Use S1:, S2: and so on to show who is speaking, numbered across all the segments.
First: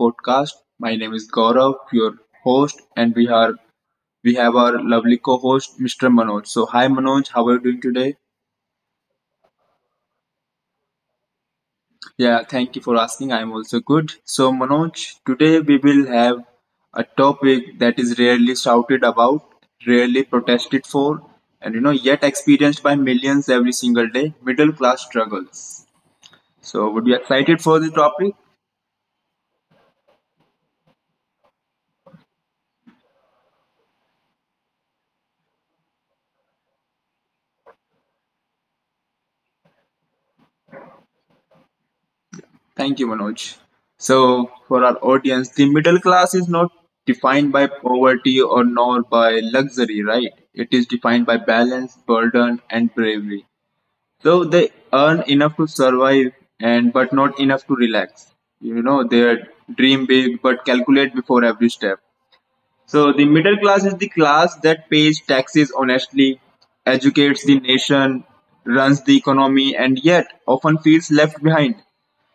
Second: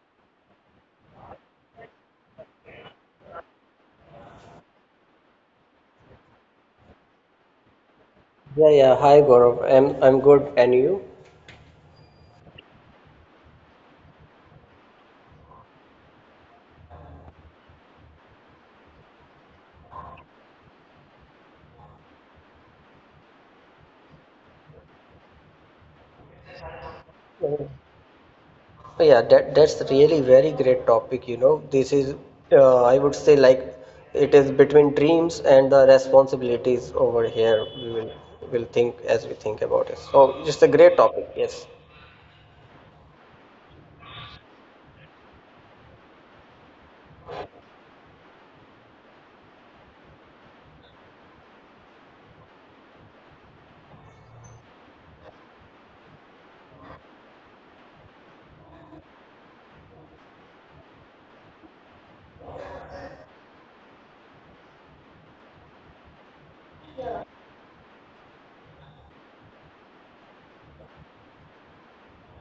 S1: Podcast. My name is Gaurav, your host, and we have our lovely co-host Mr. Manoj. So hi Manoj, how are you doing today?
S2: Yeah. Hi, Gaurav. I'm good, and you?
S1: Yeah, thank you for asking. I'm also good. So Manoj, today we will have a topic that is rarely shouted about, rarely protested for, and you know yet experienced by millions every single day: middle class struggles. So would you excited for the topic?
S2: That's really very great topic. You know, this is I would say like it is between dreams and the responsibilities over here. We will think as we think about it. So it's a great topic. Yes.
S1: Thank you, Manoj. So, for our audience, the middle class is not defined by poverty or nor by luxury, right? It is defined by balance, burden, and bravery. So they earn enough to survive and but not enough to relax. You know, they dream big but calculate before every step. So the middle class is the class that pays taxes honestly, educates the nation, runs the economy, and yet often feels left behind.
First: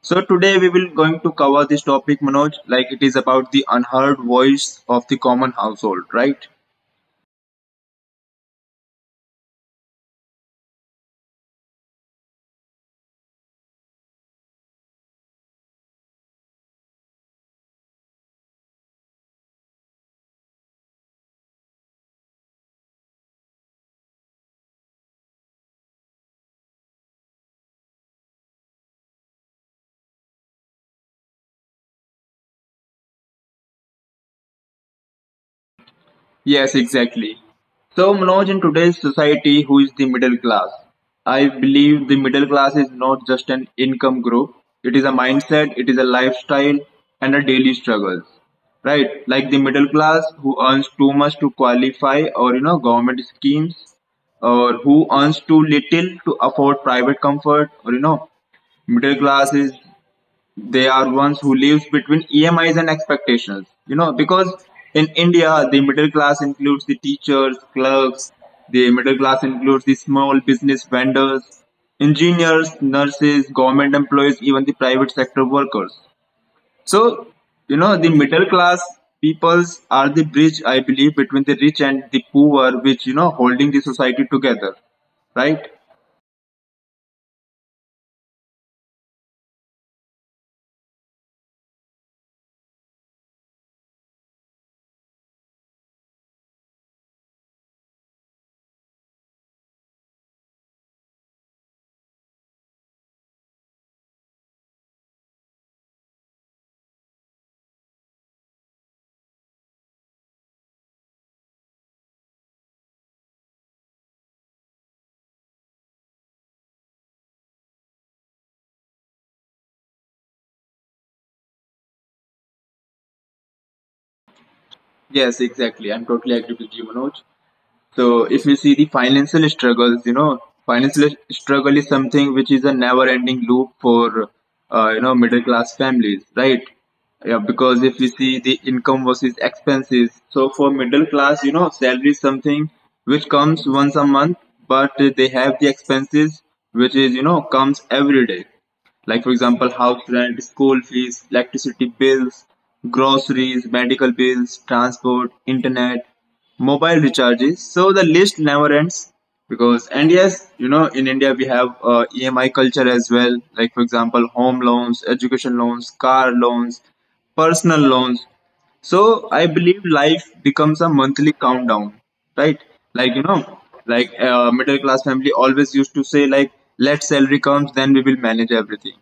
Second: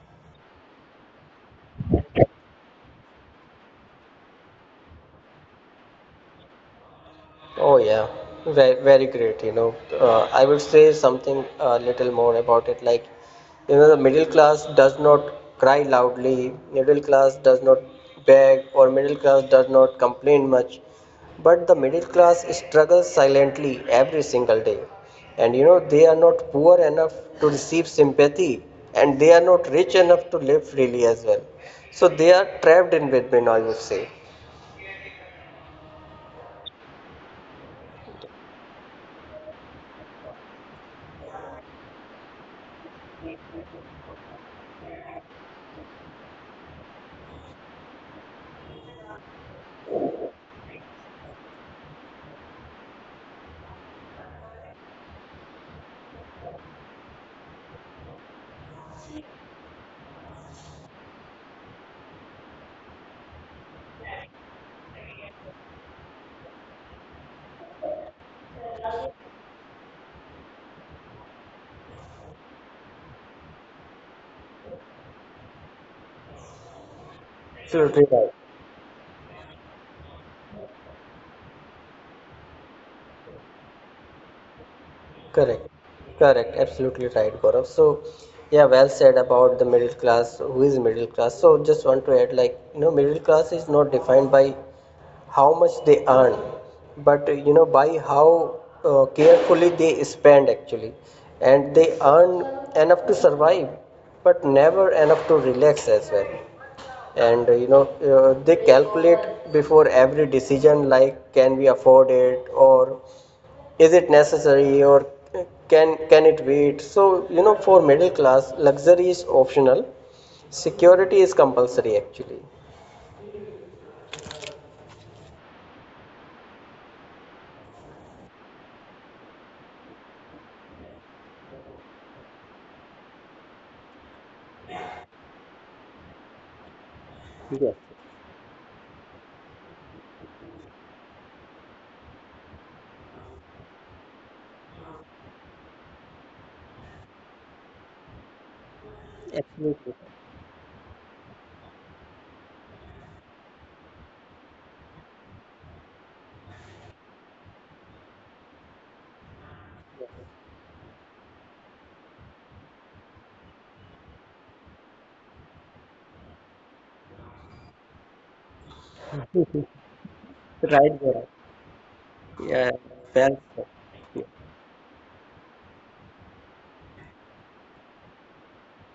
S1: So today we will going to cover this topic, Manoj, like it is about the unheard voice of the common household, right?
S2: Oh yeah, very great. You know, I would say something a little more about it. Like, you know, the middle class does not cry loudly. Middle class does not beg, or middle class does not complain much. But the middle class struggles silently every single day, and you know they are not poor enough to receive sympathy, and they are not rich enough to live freely as well. So they are trapped in between, I would say.
S1: Yes, exactly. So Manoj, in today's society, who is the middle class? I believe the middle class is not just an income group. It is a mindset, it is a lifestyle and a daily struggles. Right? Like the middle class who earns too much to qualify or you know government schemes, or who earns too little to afford private comfort. Or you know middle class is, they are ones who lives between EMIs and expectations. You know, because in India, the middle class includes the teachers, clerks. The middle class includes the small business vendors, engineers, nurses, government employees, even the private sector workers. So, you know,
S2: Absolutely
S1: the
S2: right.
S1: middle class peoples are the bridge, I believe, between the rich and the poor, which, you know, holding the society together, right?
S2: Correct, Absolutely right, Gaurav. So, yeah, well said about the middle class. Who is middle class? So, just want to add, like, you know, middle class is not defined by how much they earn, but you know, by how carefully they spend actually, and they earn enough to survive, but never enough to relax as well, and they calculate before every decision, like can we afford it, or is it necessary, or can it wait. So you know, for middle class luxury is optional, security is compulsory actually.
S1: Yes, exactly. I'm totally agree with you, Manoj. So if you see the financial struggles, you know, financial struggle is something which is a never-ending loop for you know middle-class families, right? Yeah, because
S2: Yes.
S1: if you see the income versus expenses, so for middle class, you know, salary is something which comes once a month, but they have the expenses which is you know comes every day, like for example
S2: Absolutely
S1: house rent, school fees, electricity bills, groceries, medical bills, transport, internet, mobile recharges. So the list never ends because, and yes, you know, in India we have EMI culture as well. Like for example, home loans, education loans, car loans, personal loans. So I believe life becomes a
S2: right,
S1: monthly
S2: Gaurav.
S1: countdown, right?
S2: Yeah,
S1: Like you
S2: well
S1: know,
S2: said.
S1: like
S2: Yeah.
S1: middle class family always used to say like, let salary comes, then we will manage everything.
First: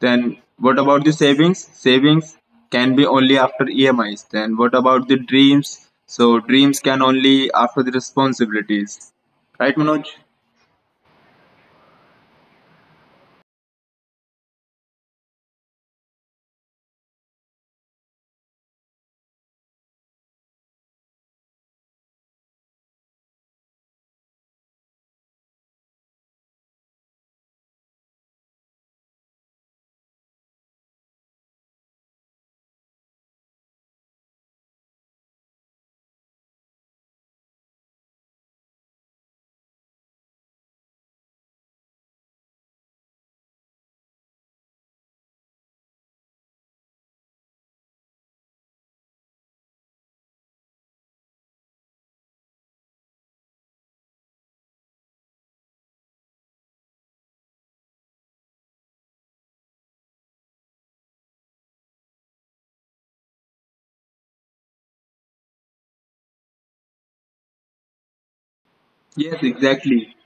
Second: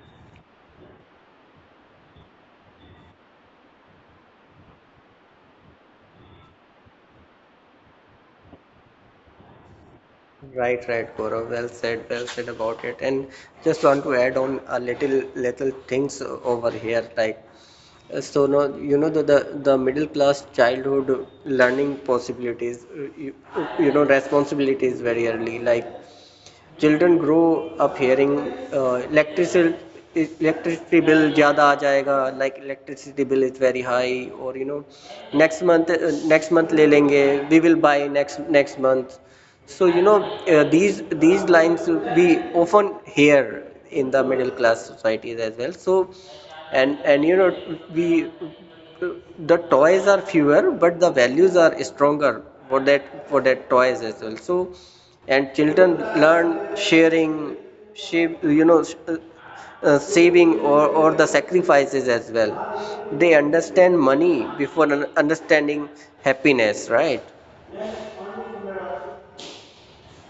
S1: Then what about the savings? Savings can be only after EMIs. Then what about the dreams? So dreams can only after the responsibilities, right, Manoj?
S2: Right, Gaurav, well said, well said about it. And just want to add on a little things over here, like, so now you know the middle class childhood learning possibilities, you, you know responsibilities very early. Like children grow up hearing uh, electricity electricity bill ज़्यादा आ जाएगा, like electricity bill is very high, or you know next month, next month ले लेंगे, we will buy next month. So you know, these lines we often hear in the middle class societies as well. So, and you know, we, the toys are fewer but the values are stronger for that toys as well. So, and children learn sharing, shape, you know sh- saving, or the sacrifices as well. They understand money before understanding happiness, right?
S1: Yes, exactly.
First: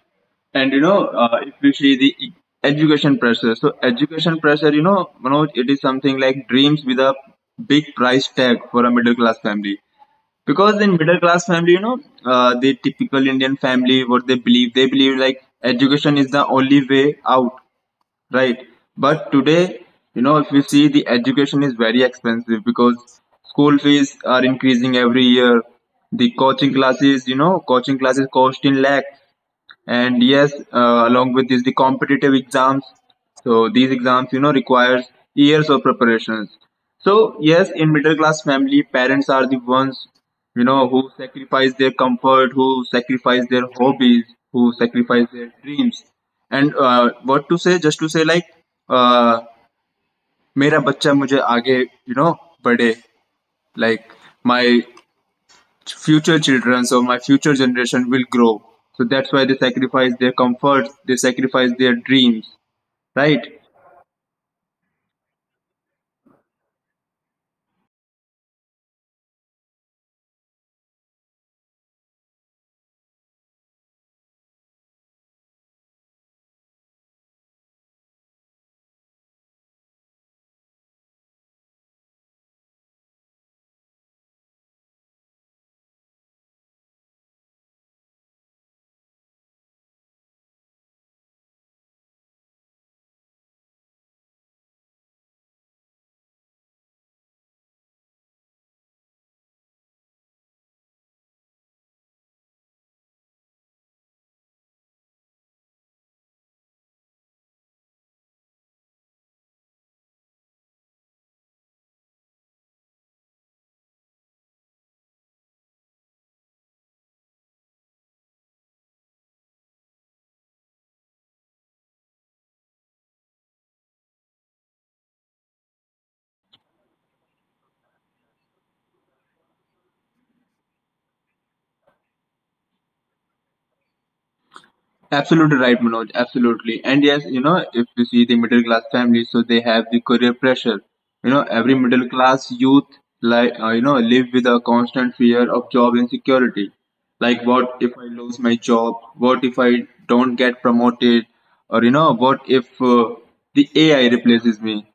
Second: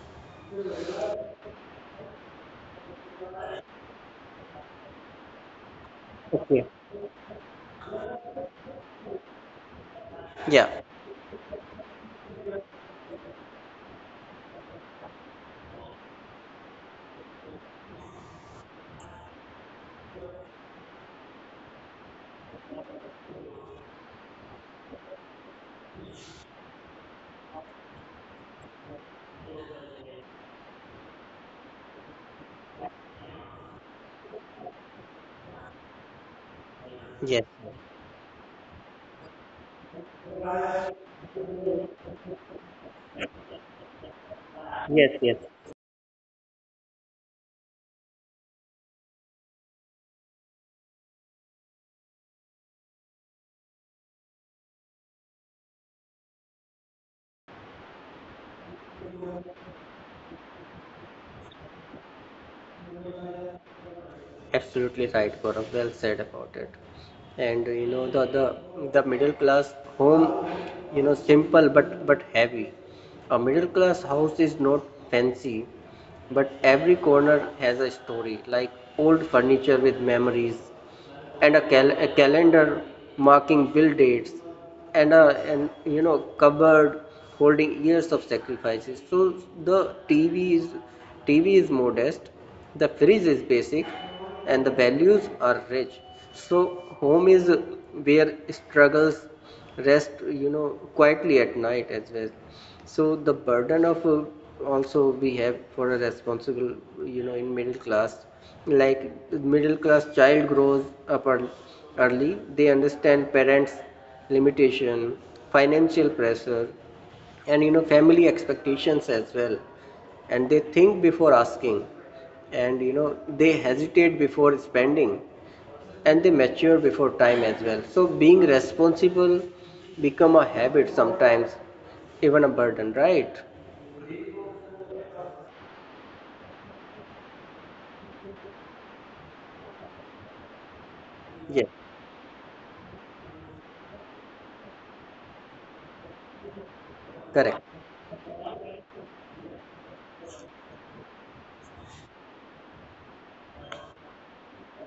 S1: And you know, if you see the education pressure, so education pressure, you know, Manoj, it is something like
S2: Okay.
S1: dreams with a big price tag for a middle class family.
S2: Yeah.
S1: Because in middle class family, you know, the typical Indian family, what they believe like education is the only way out, right? But today, you know, if you see the education is very expensive because school fees are increasing every year. The coaching classes, you know, coaching classes cost in lakhs. And yes along with this the competitive exams, so these exams you know requires years of preparations. So
S2: Yes.
S1: yes, in middle class family parents are the ones, you know, who sacrifice their comfort, who sacrifice their hobbies, who
S2: Yes,
S1: sacrifice
S2: yes.
S1: their dreams. And what to say, just to say like, uh, मेरा बच्चा मुझे आगे you know बढ़े, like my future children or my future generation will grow. So that's why they sacrifice their comforts, they sacrifice their dreams, right?
S2: Absolutely right, Gaurav. Well said about it. And you know, the the middle class home, you know, simple but heavy. A middle class house is not fancy, but every corner has a story, like old furniture with memories, and a calendar marking bill dates, and a, and you know, cupboard holding years of sacrifices. So the TV is modest, the fridge is basic, and the values are rich. So home is where struggles rest, you know, quietly at night as well. So the burden of also we have for a responsible, you know, in middle class. Like middle class child grows up early, they understand parents limitation, financial pressure, and you know family expectations as well. And they think before asking, and you know they hesitate before spending, and they mature before time as well. So being responsible become a habit sometimes, even a burden, right?
S1: Absolutely right, Manoj. Absolutely. And yes, you know, if you see the middle class families, so they have the career pressure. You know, every
S2: Yes.
S1: middle class youth, like you know, live with a constant fear of job insecurity. Like,
S2: Correct.
S1: what if I lose my job? What if I don't get promoted? Or you know, what if the AI replaces me?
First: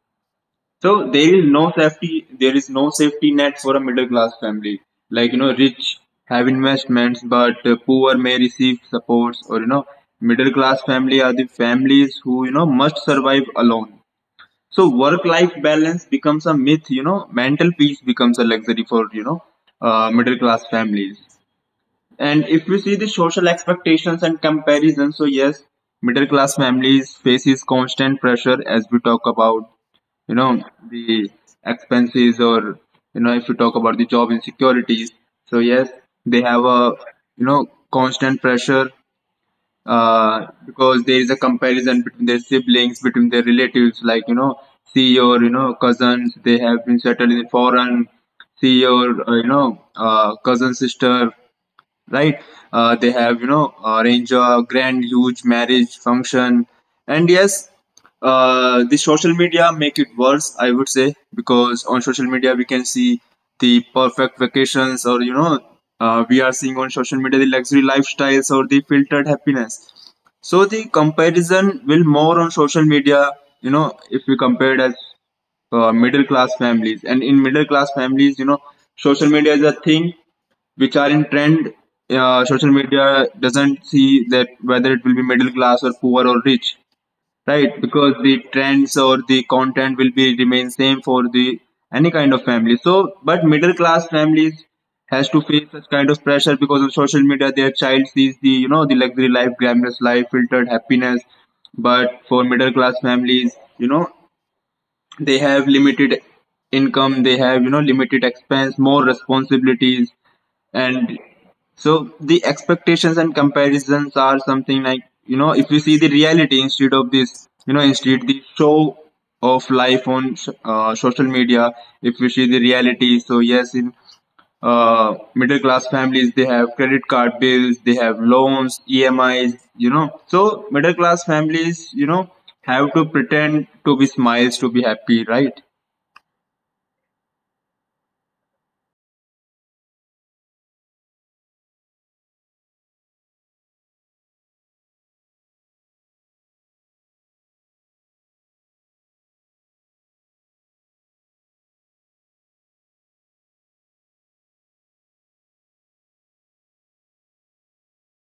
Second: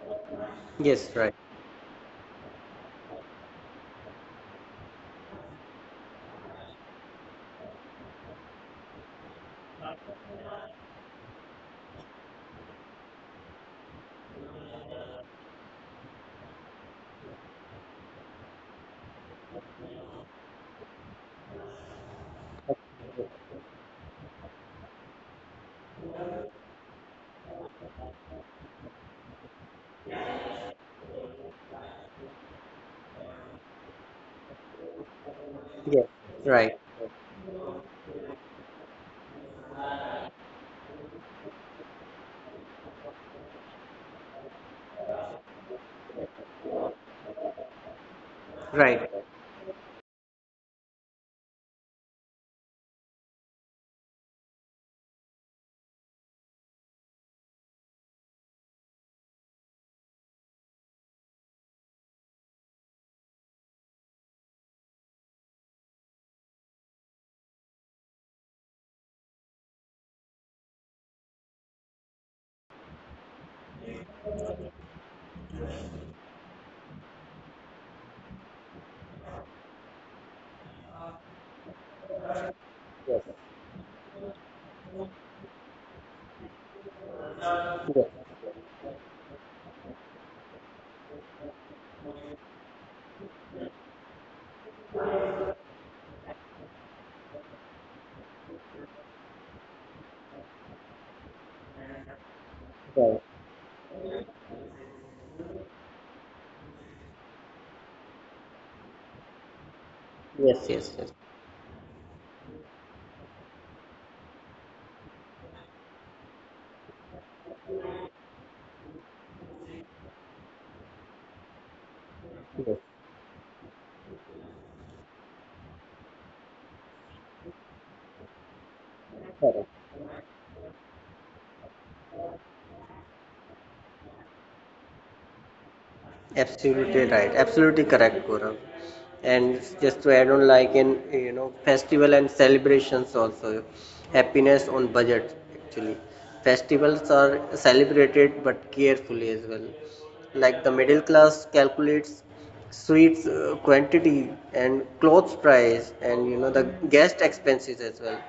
S1: So
S2: Yes,
S1: there
S2: right.
S1: is no safety, there is no safety net for a middle class family. Like you know, rich have investments, but poor may receive supports. Or you know, middle class family are the families who you know must survive alone. So work life balance becomes a myth. You know, mental peace becomes a luxury for you know middle class families. And if you see the social expectations and comparison, so yes, middle class families faces constant pressure as we talk about, you know, the expenses, or you know if you talk about the job insecurities, so yes
S2: Yes,
S1: they have
S2: right.
S1: a, you know, constant pressure, because there is a comparison between their siblings, between their relatives, like you know, see your you know cousins they have been settled in foreign, see your
S2: Right.
S1: you know cousin sister, right? They have, you know, arrange a grand, huge marriage function. And yes, the social media make it worse, I would say, because on social media we can see the perfect vacations or, you know, we are seeing on social media the luxury lifestyles or the filtered happiness. So the comparison will more on social media, you know, if we compared as middle class families. And in middle class families, you know, social media is a thing which are in trend. Social media doesn't see that whether it will be middle class or poor or rich, right? Because the trends or the content will be remain same for the any kind of family. So, but middle class families has to face such kind of pressure because on social media their child sees the you know the luxury life, glamorous life, filtered happiness. But for middle class
S2: Right.
S1: families, you know, they have limited income, they have you know limited expense, more responsibilities,
S2: Yes, yes, yes.
S1: and so the expectations and comparisons are something like, you know, if you see the reality instead of this, you know, instead the show of life on social media, if you see the reality, so yes in middle class families they have credit card bills, they have loans, EMIs, you know, so middle class families you know have to pretend to be smiles to be happy, right?
S2: Absolutely right. Absolutely correct, Gaurav. And just to add on, like in you know festival and celebrations also, happiness on budget actually. Festivals are celebrated but carefully as well. Like the middle class calculates sweets quantity, and clothes price, and you know the guest expenses as well.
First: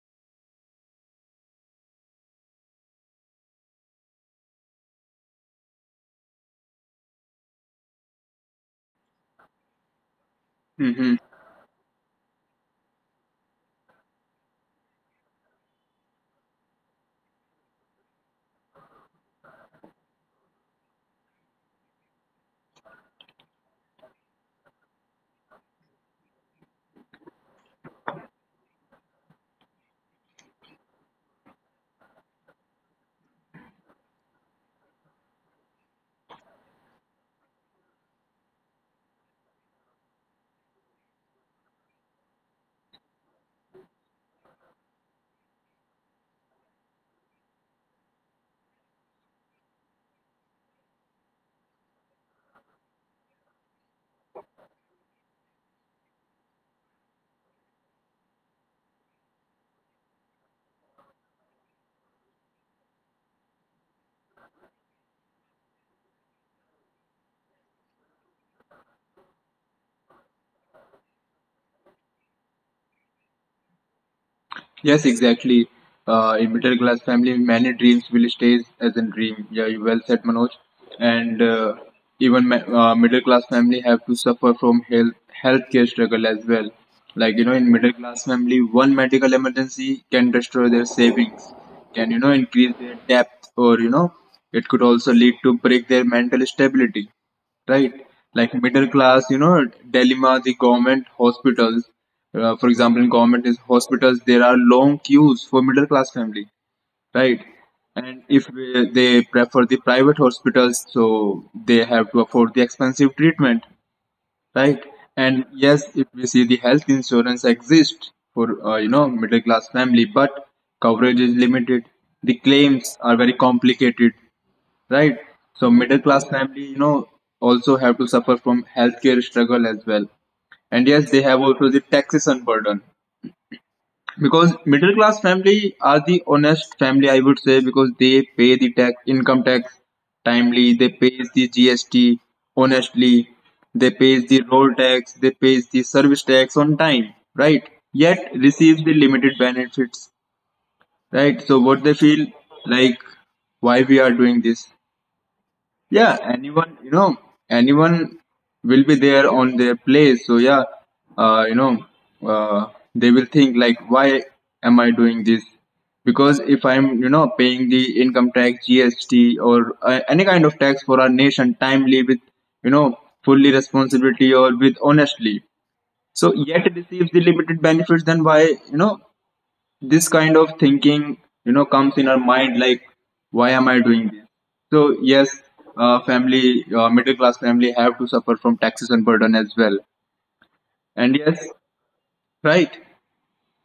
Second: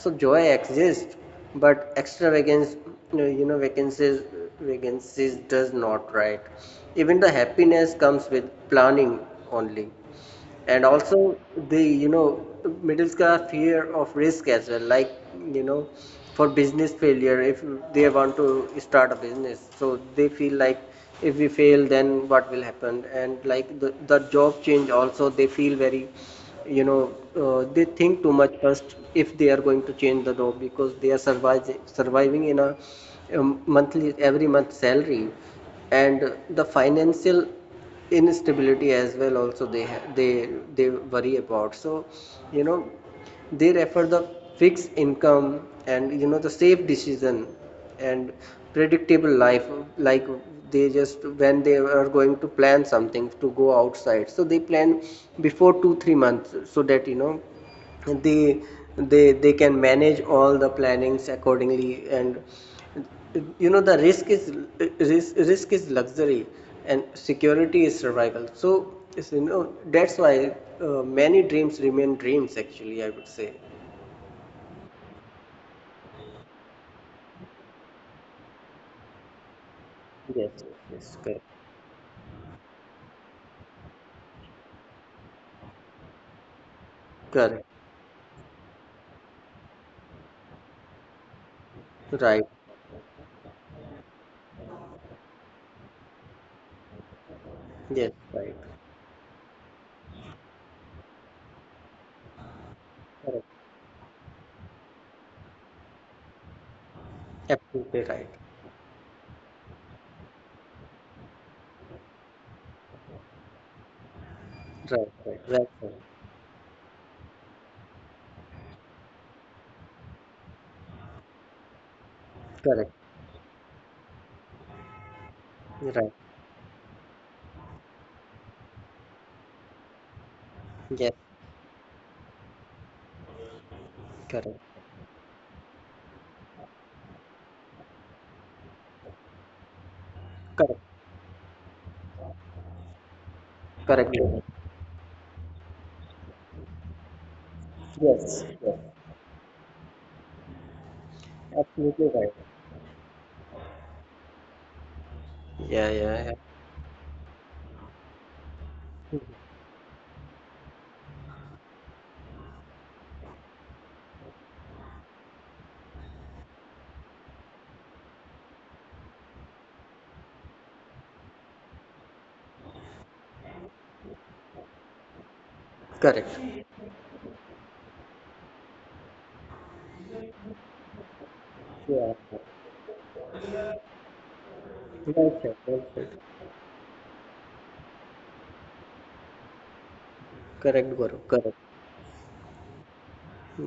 S2: So joy exists, but extravagance, you know, vacancies does not, right? Even the happiness comes with planning only. And
S1: Mhm.
S2: also the, you know, middle class fear of risk as well. Like you know, for business failure, if they want to start a business, so they feel like, if we fail then what will happen. And like the job change also, they feel very, you know, they think too much first if they are going to change the job, because they are surviving in a monthly every month salary, and the financial instability as well also they they worry about. So you know, they refer the fixed income, and you know the safe decision, and predictable life. Like they just, when they are going to plan something to go outside, so they plan before 2 3 months, so that you know they they can manage all the plannings accordingly. And you know the risk is luxury, and security is survival. So it's, you know, that's why many dreams remain dreams actually, I would say.
S1: Yes, exactly. In middle class family, many dreams will stay as a dream. Yeah, you well said, Manoj.
S2: Yes. Yes.
S1: And
S2: Correct.
S1: even middle class family have to suffer from healthcare struggle as well. Like you know,
S2: Correct.
S1: in middle class family, one medical emergency can destroy their savings, can you know
S2: Right.
S1: increase their debt, or you know, it could also lead to break their mental stability, right?
S2: Yes. Right.
S1: Like middle class, you know, dilemma, the government hospitals. For example, in
S2: Correct.
S1: government is hospitals, there are long queues for middle class family, right?
S2: Absolutely right.
S1: And if they prefer the private hospitals, so they have to afford the expensive treatment, right? And
S2: Right, right,
S1: yes, if we see the health insurance exists for you know middle class family, but coverage is limited. The
S2: Correct.
S1: claims are very complicated, right? So middle
S2: Right.
S1: class family, you know, also have to suffer from healthcare struggle as well. And
S2: Yes.
S1: yes, they have also the taxation burden because
S2: Correct.
S1: middle class family are the honest family, I would say, because they pay the tax, income tax timely,
S2: Correct.
S1: they pay the GST honestly, they
S2: Correct,
S1: pay
S2: Lokesh.
S1: the road tax, they pay the service tax on time, right? Yet
S2: Yes, yes.
S1: receive the limited benefits, right? So what they
S2: Absolutely
S1: feel
S2: right.
S1: like, why we are doing this? Yeah,
S2: Yeah.
S1: anyone, you know, anyone will be there on their place. So yeah, you know, uh, they will think like, why am I doing this? Because if I'm, you know, paying the income tax, GST, or any kind of tax for our nation timely with, you know, fully responsibility or with honestly, so
S2: Correct.
S1: yet receives the limited benefits, then why, you know, this kind of thinking you know comes in
S2: yeah
S1: our
S2: yeah.
S1: mind like why am I doing this? So yes,
S2: Well said, well said.
S1: family middle class family have to suffer from taxes and burden as well.
S2: Correct,
S1: And
S2: guru,
S1: yes,
S2: correct.
S1: right.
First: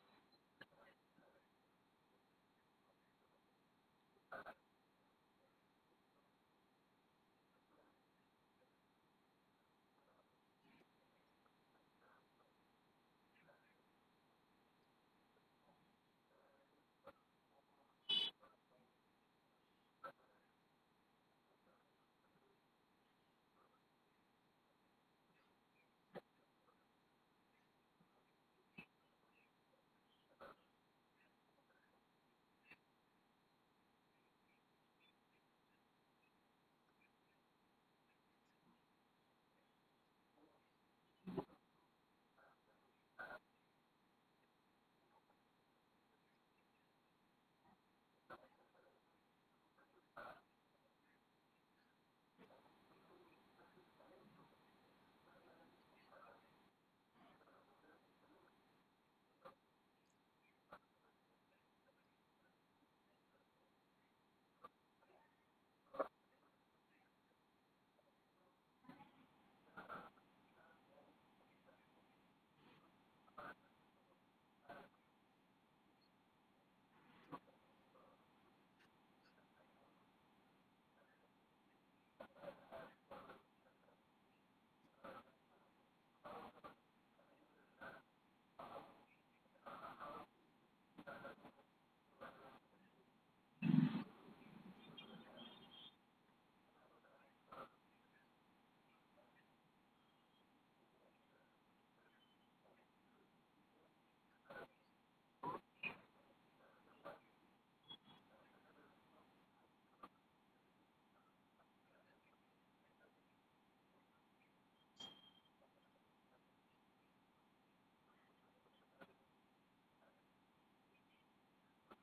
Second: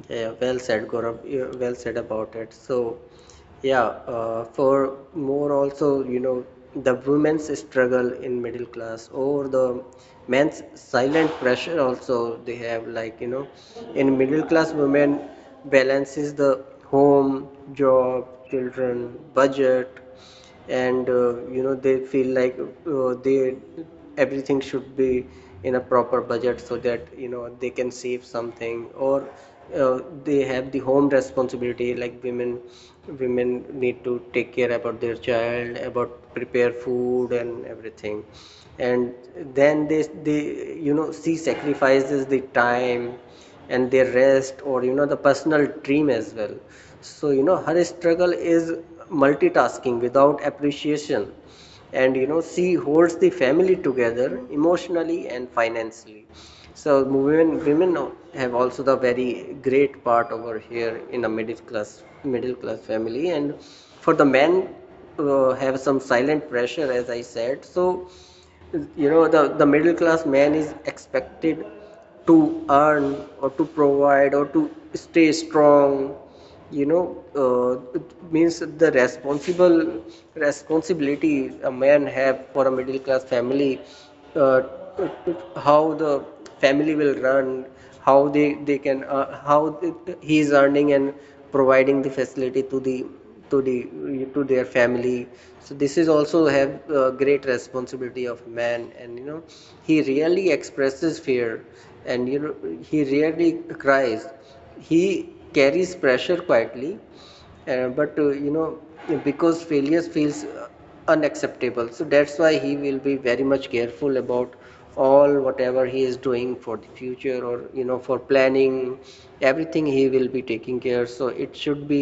S2: Yeah, yeah, well said, Gaurav. Yeah, well said about it. So, yeah, for more also, you know, the women's struggle in middle class, or the men's silent pressure also they have. Like you know, in middle class, women balances the home, job, children, budget, and you know they feel like, they everything should be in a proper budget so that you know they can save something. Or they have the home responsibility, like women need to take care about their child, about prepare food and everything. And then they, you know, she sacrifices the time, and their rest, or you know, the personal dream as well. So you know, her struggle is multitasking without appreciation, and you know she holds the family together emotionally and financially. So women have also the very great part over here in a middle class family. And for the men, have some silent pressure as I said. So you know, the middle class man is expected to earn, or to provide, or to stay strong, you know. uh, it means the responsible responsibility a man have for a middle class family. uh, how the family will run, how they can, how he is earning and providing the facility to the to their family. So this is also have great responsibility of man. And you know, he rarely expresses fear, and you know he rarely cries. He carries pressure quietly, but you know, because failures feels unacceptable. So that's why he will be very much careful about all whatever he is doing for the future, or you know for planning. Everything he will be taking care, so it should be,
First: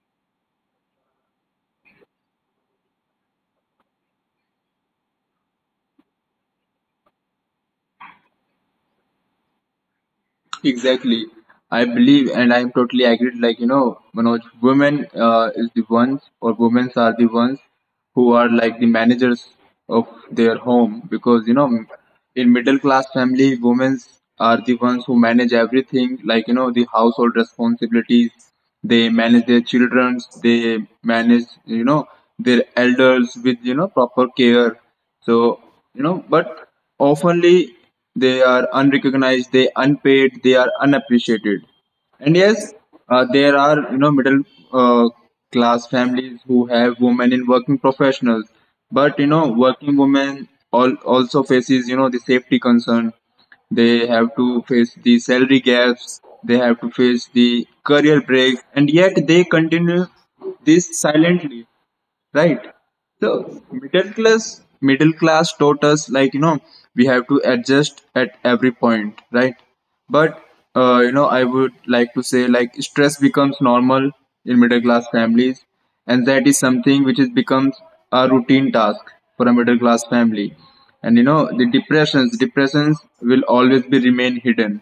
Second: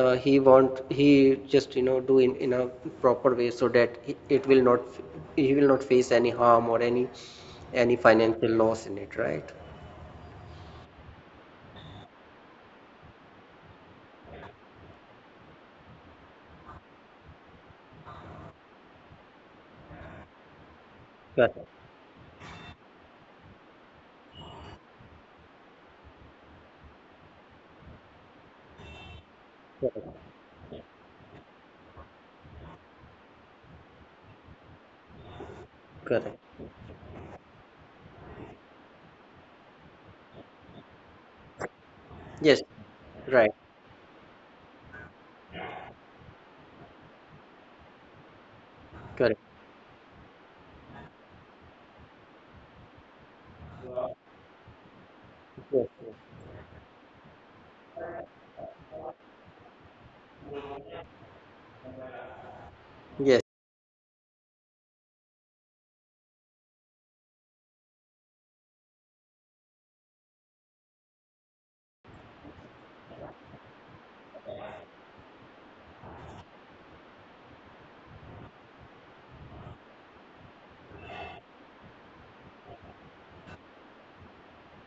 S2: he just, you know, do in a proper way, so that it will not, he will not face any harm or any financial loss in it, right?
S1: Exactly. I believe and I'm totally agreed. Like, you know, Manoj, women is the ones, or women are the ones who are like the managers of their home because, you
S2: Correct.
S1: know, in middle class family, women are the ones who manage everything like, you know, the household responsibilities. They manage their
S2: Correct.
S1: children. They manage, you know, their elders with, you know, proper care. So, you know,
S2: Correct.
S1: but oftenly they are unrecognized, they unpaid, they are unappreciated. And
S2: Yes,
S1: yes,
S2: right.
S1: there are, you know, middle uh, class families who have women in working professionals. But, you
S2: Correct.
S1: know, working women also faces, you know, the safety concern. They have to face the salary
S2: Yes.
S1: gaps. They have to face the career breaks. And yet they continue this silently, right?
S2: Yes. Yes,
S1: So middle class taught us, like, you know, we have to adjust at every point, right? But you know, I would like to say, like, stress becomes normal in middle class families, and that is something which is becomes a routine task for a middle class family. And you know the depressions will always be remain hidden.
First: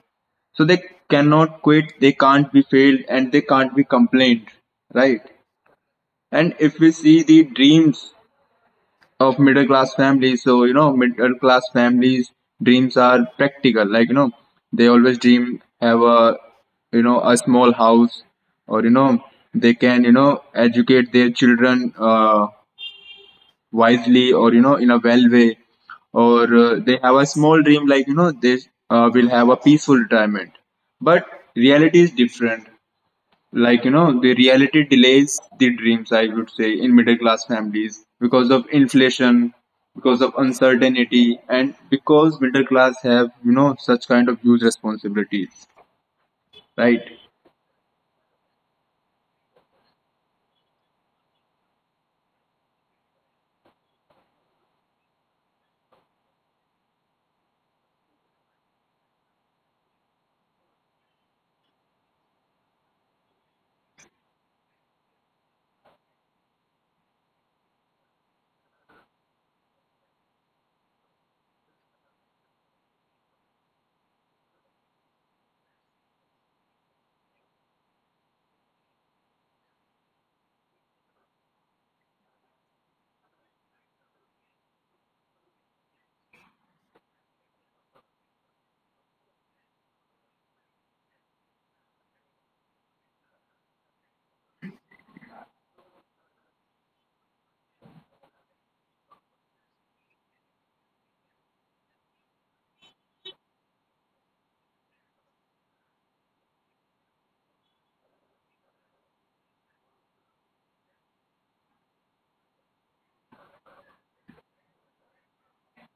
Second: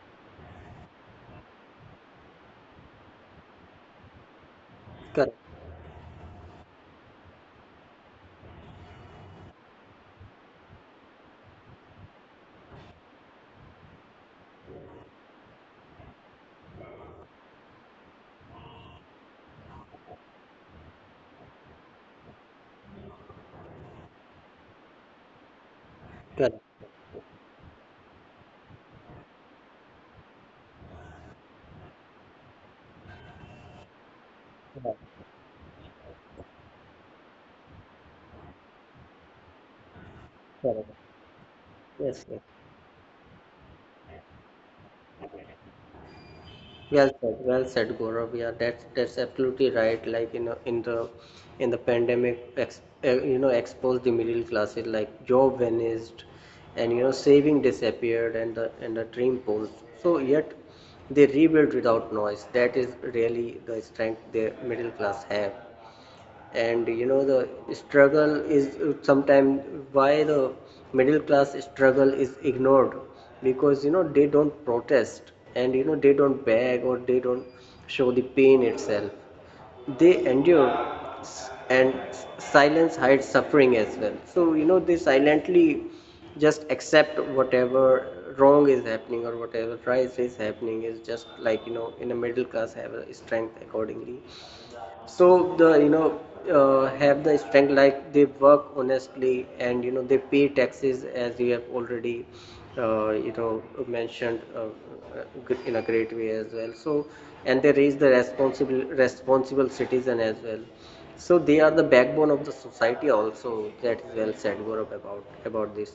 S1: So they cannot quit, they can't be failed, and they can't be complained, right?
S2: correct.
S1: And if we see the dreams of middle class families, so, you know, middle class families' dreams are practical. Like, you know, they always dream have a, you know, a small house, or, you know, they can, you know, educate their children wisely, or, you know, in a well way, or
S2: Correct.
S1: they have a small dream, like, you know, they will have a peaceful retirement. But reality is different. Like, you know, the reality
S2: Correct.
S1: delays the dreams, I would say, in middle class families because of inflation, because of
S2: Correct.
S1: uncertainty, and
S2: Yes,
S1: because middle class have, you know, such kind of huge responsibilities, right?
S2: yes. Well said. Well said, Gaurav. Yeah, that's absolutely right. Like you know, in the pandemic, you know, exposed the middle classes. Like job vanished, and you know, saving disappeared, and the dream posed. So yet, they rebuilt without noise. That is really the strength the middle class have. And you know, the struggle is sometimes, why the middle class struggle is ignored, because you know they don't protest, and you know they don't beg, or they don't show the pain itself. They endure, and silence hides suffering as well. So you know, they silently just accept whatever wrong is happening or whatever right is happening, is just like you know, in a middle class have a strength accordingly. So the, you know, have the strength, like they work honestly, and you know they pay taxes as you have already uh, you know mentioned, in a great way as well. So, and they raise the responsible citizen as well. So they are the backbone of the society also. That is well said, Gaurav, about this,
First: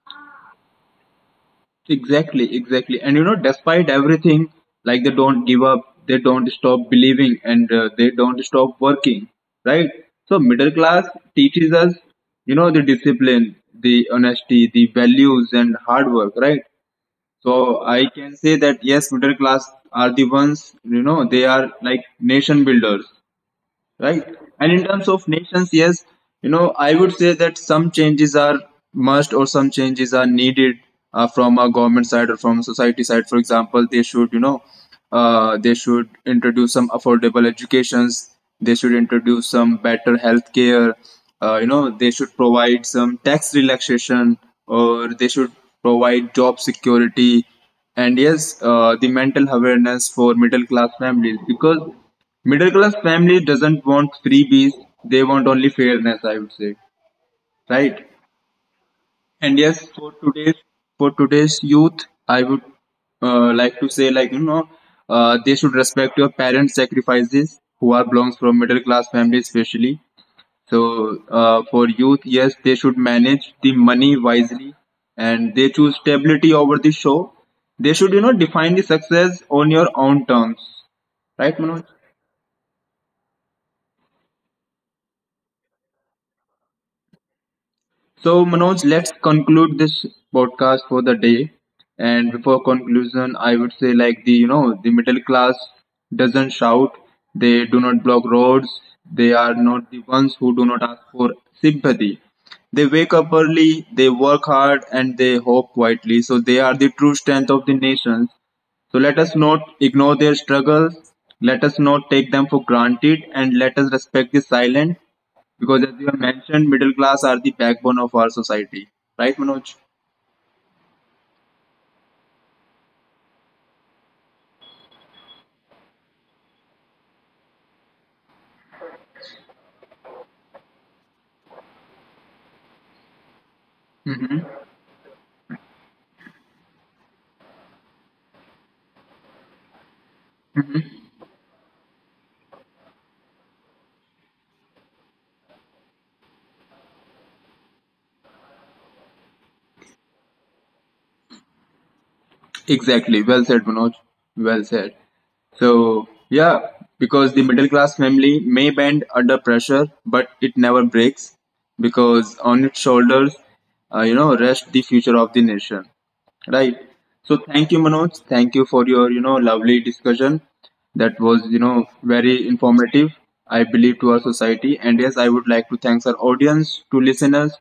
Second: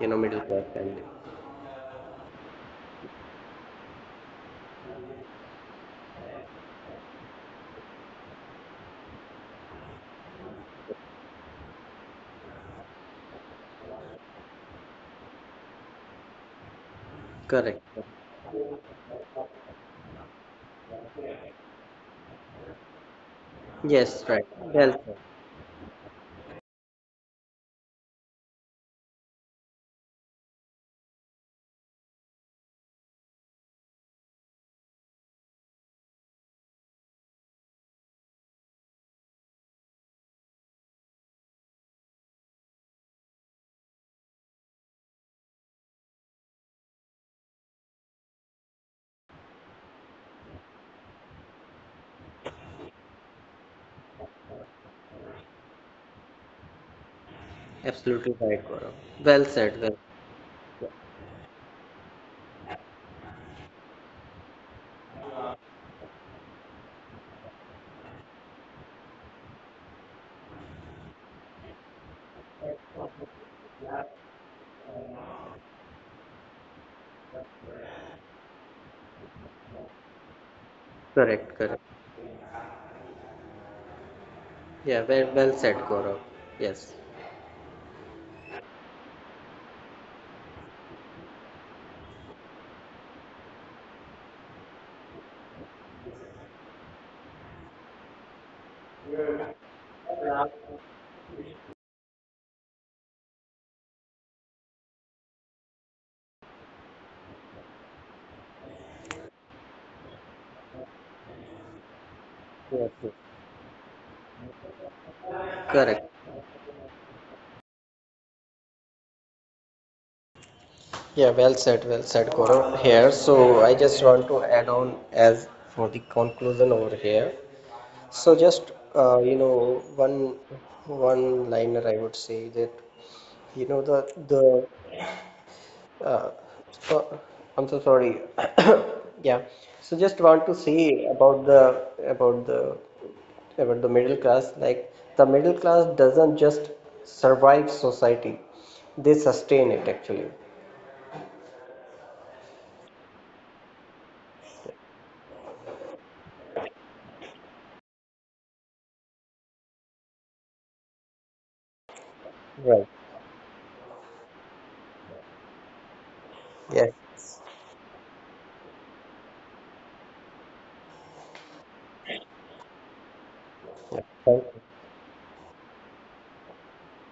S2: you know, middle class family.
S1: Exactly, and you know, despite everything, like, they don't give up, they don't stop believing, and they don't stop working, right? So middle class teaches us, you know, the discipline, the honesty, the values, and hard work, right? So
S2: Correct.
S1: I can say that, yes, middle class are the ones, you know, they are like nation builders, right?
S2: Yes, right.
S1: And in
S2: Well
S1: terms
S2: said.
S1: of nations, yes, you know, I would say that some changes are must, or some changes are needed from a government side or from society side. For example, they should, you know, they should introduce some affordable educations. They should introduce some better health care. You know, they should provide some tax relaxation, or they should provide job security. And yes, the mental awareness for middle class families, because middle class family doesn't want freebies, they want only fairness, I would say. Right?
S2: Absolutely right, Gaurav. Well
S1: And
S2: said.
S1: yes,
S2: Well.
S1: for today's youth, I would like to say, like, you know, they should respect your parents' sacrifices who are belongs from middle class family especially. So for youth, yes, they should manage the money wisely, and they choose stability over the show. They should, you know, define the success on your own terms. Right,
S2: Correct. Correct.
S1: Manoj?
S2: Yeah, well, well said, Gaurav. Yes.
S1: So, Manoj, let's conclude this podcast for the day. And before conclusion, I would say, like, the, you know, the middle class doesn't shout. They do not block roads. They are not the ones who do not ask for sympathy. They wake up early, they work hard, and they hope quietly. So they are the true strength of the nation. So let us not ignore their struggles. Let us not take them for
S2: Yes, yes.
S1: granted, and let us respect the silent, because as you
S2: Correct.
S1: have mentioned, middle class are the backbone of our society. Right, Manoj?
S2: Yeah, well said, Gaurav. Here, so I just want to add on as for the conclusion over here. So just you know, one liner I would say, that you know the Uh, so, I'm so sorry. Yeah. So just want to say about the middle class. Like the middle class doesn't just survive society; they sustain it actually.
S1: Exactly. Well said, Manoj. Well said. So, yeah, because the middle class family may bend under pressure, but it never breaks, because on its shoulders,
S2: Right.
S1: you know, rest the future of the nation. Right. So, thank you,
S2: Yes.
S1: Manoj. Thank you for your, you know, lovely discussion. That was, you know, very informative, I believe, to our society.
S2: Thank
S1: And
S2: you.
S1: yes, I would like to thank our audience, to listeners.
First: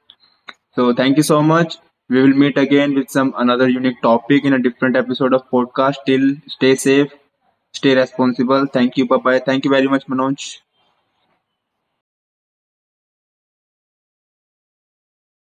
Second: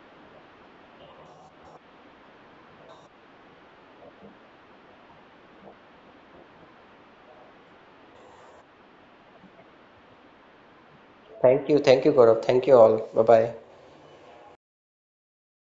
S1: So thank you so much. We will meet again with some another unique topic in a different episode of podcast. Till stay safe, stay responsible. Thank you. Bye bye. Thank you very much, Manoj.
S2: Thank you. Thank you, Gaurav. Thank you all. Bye bye.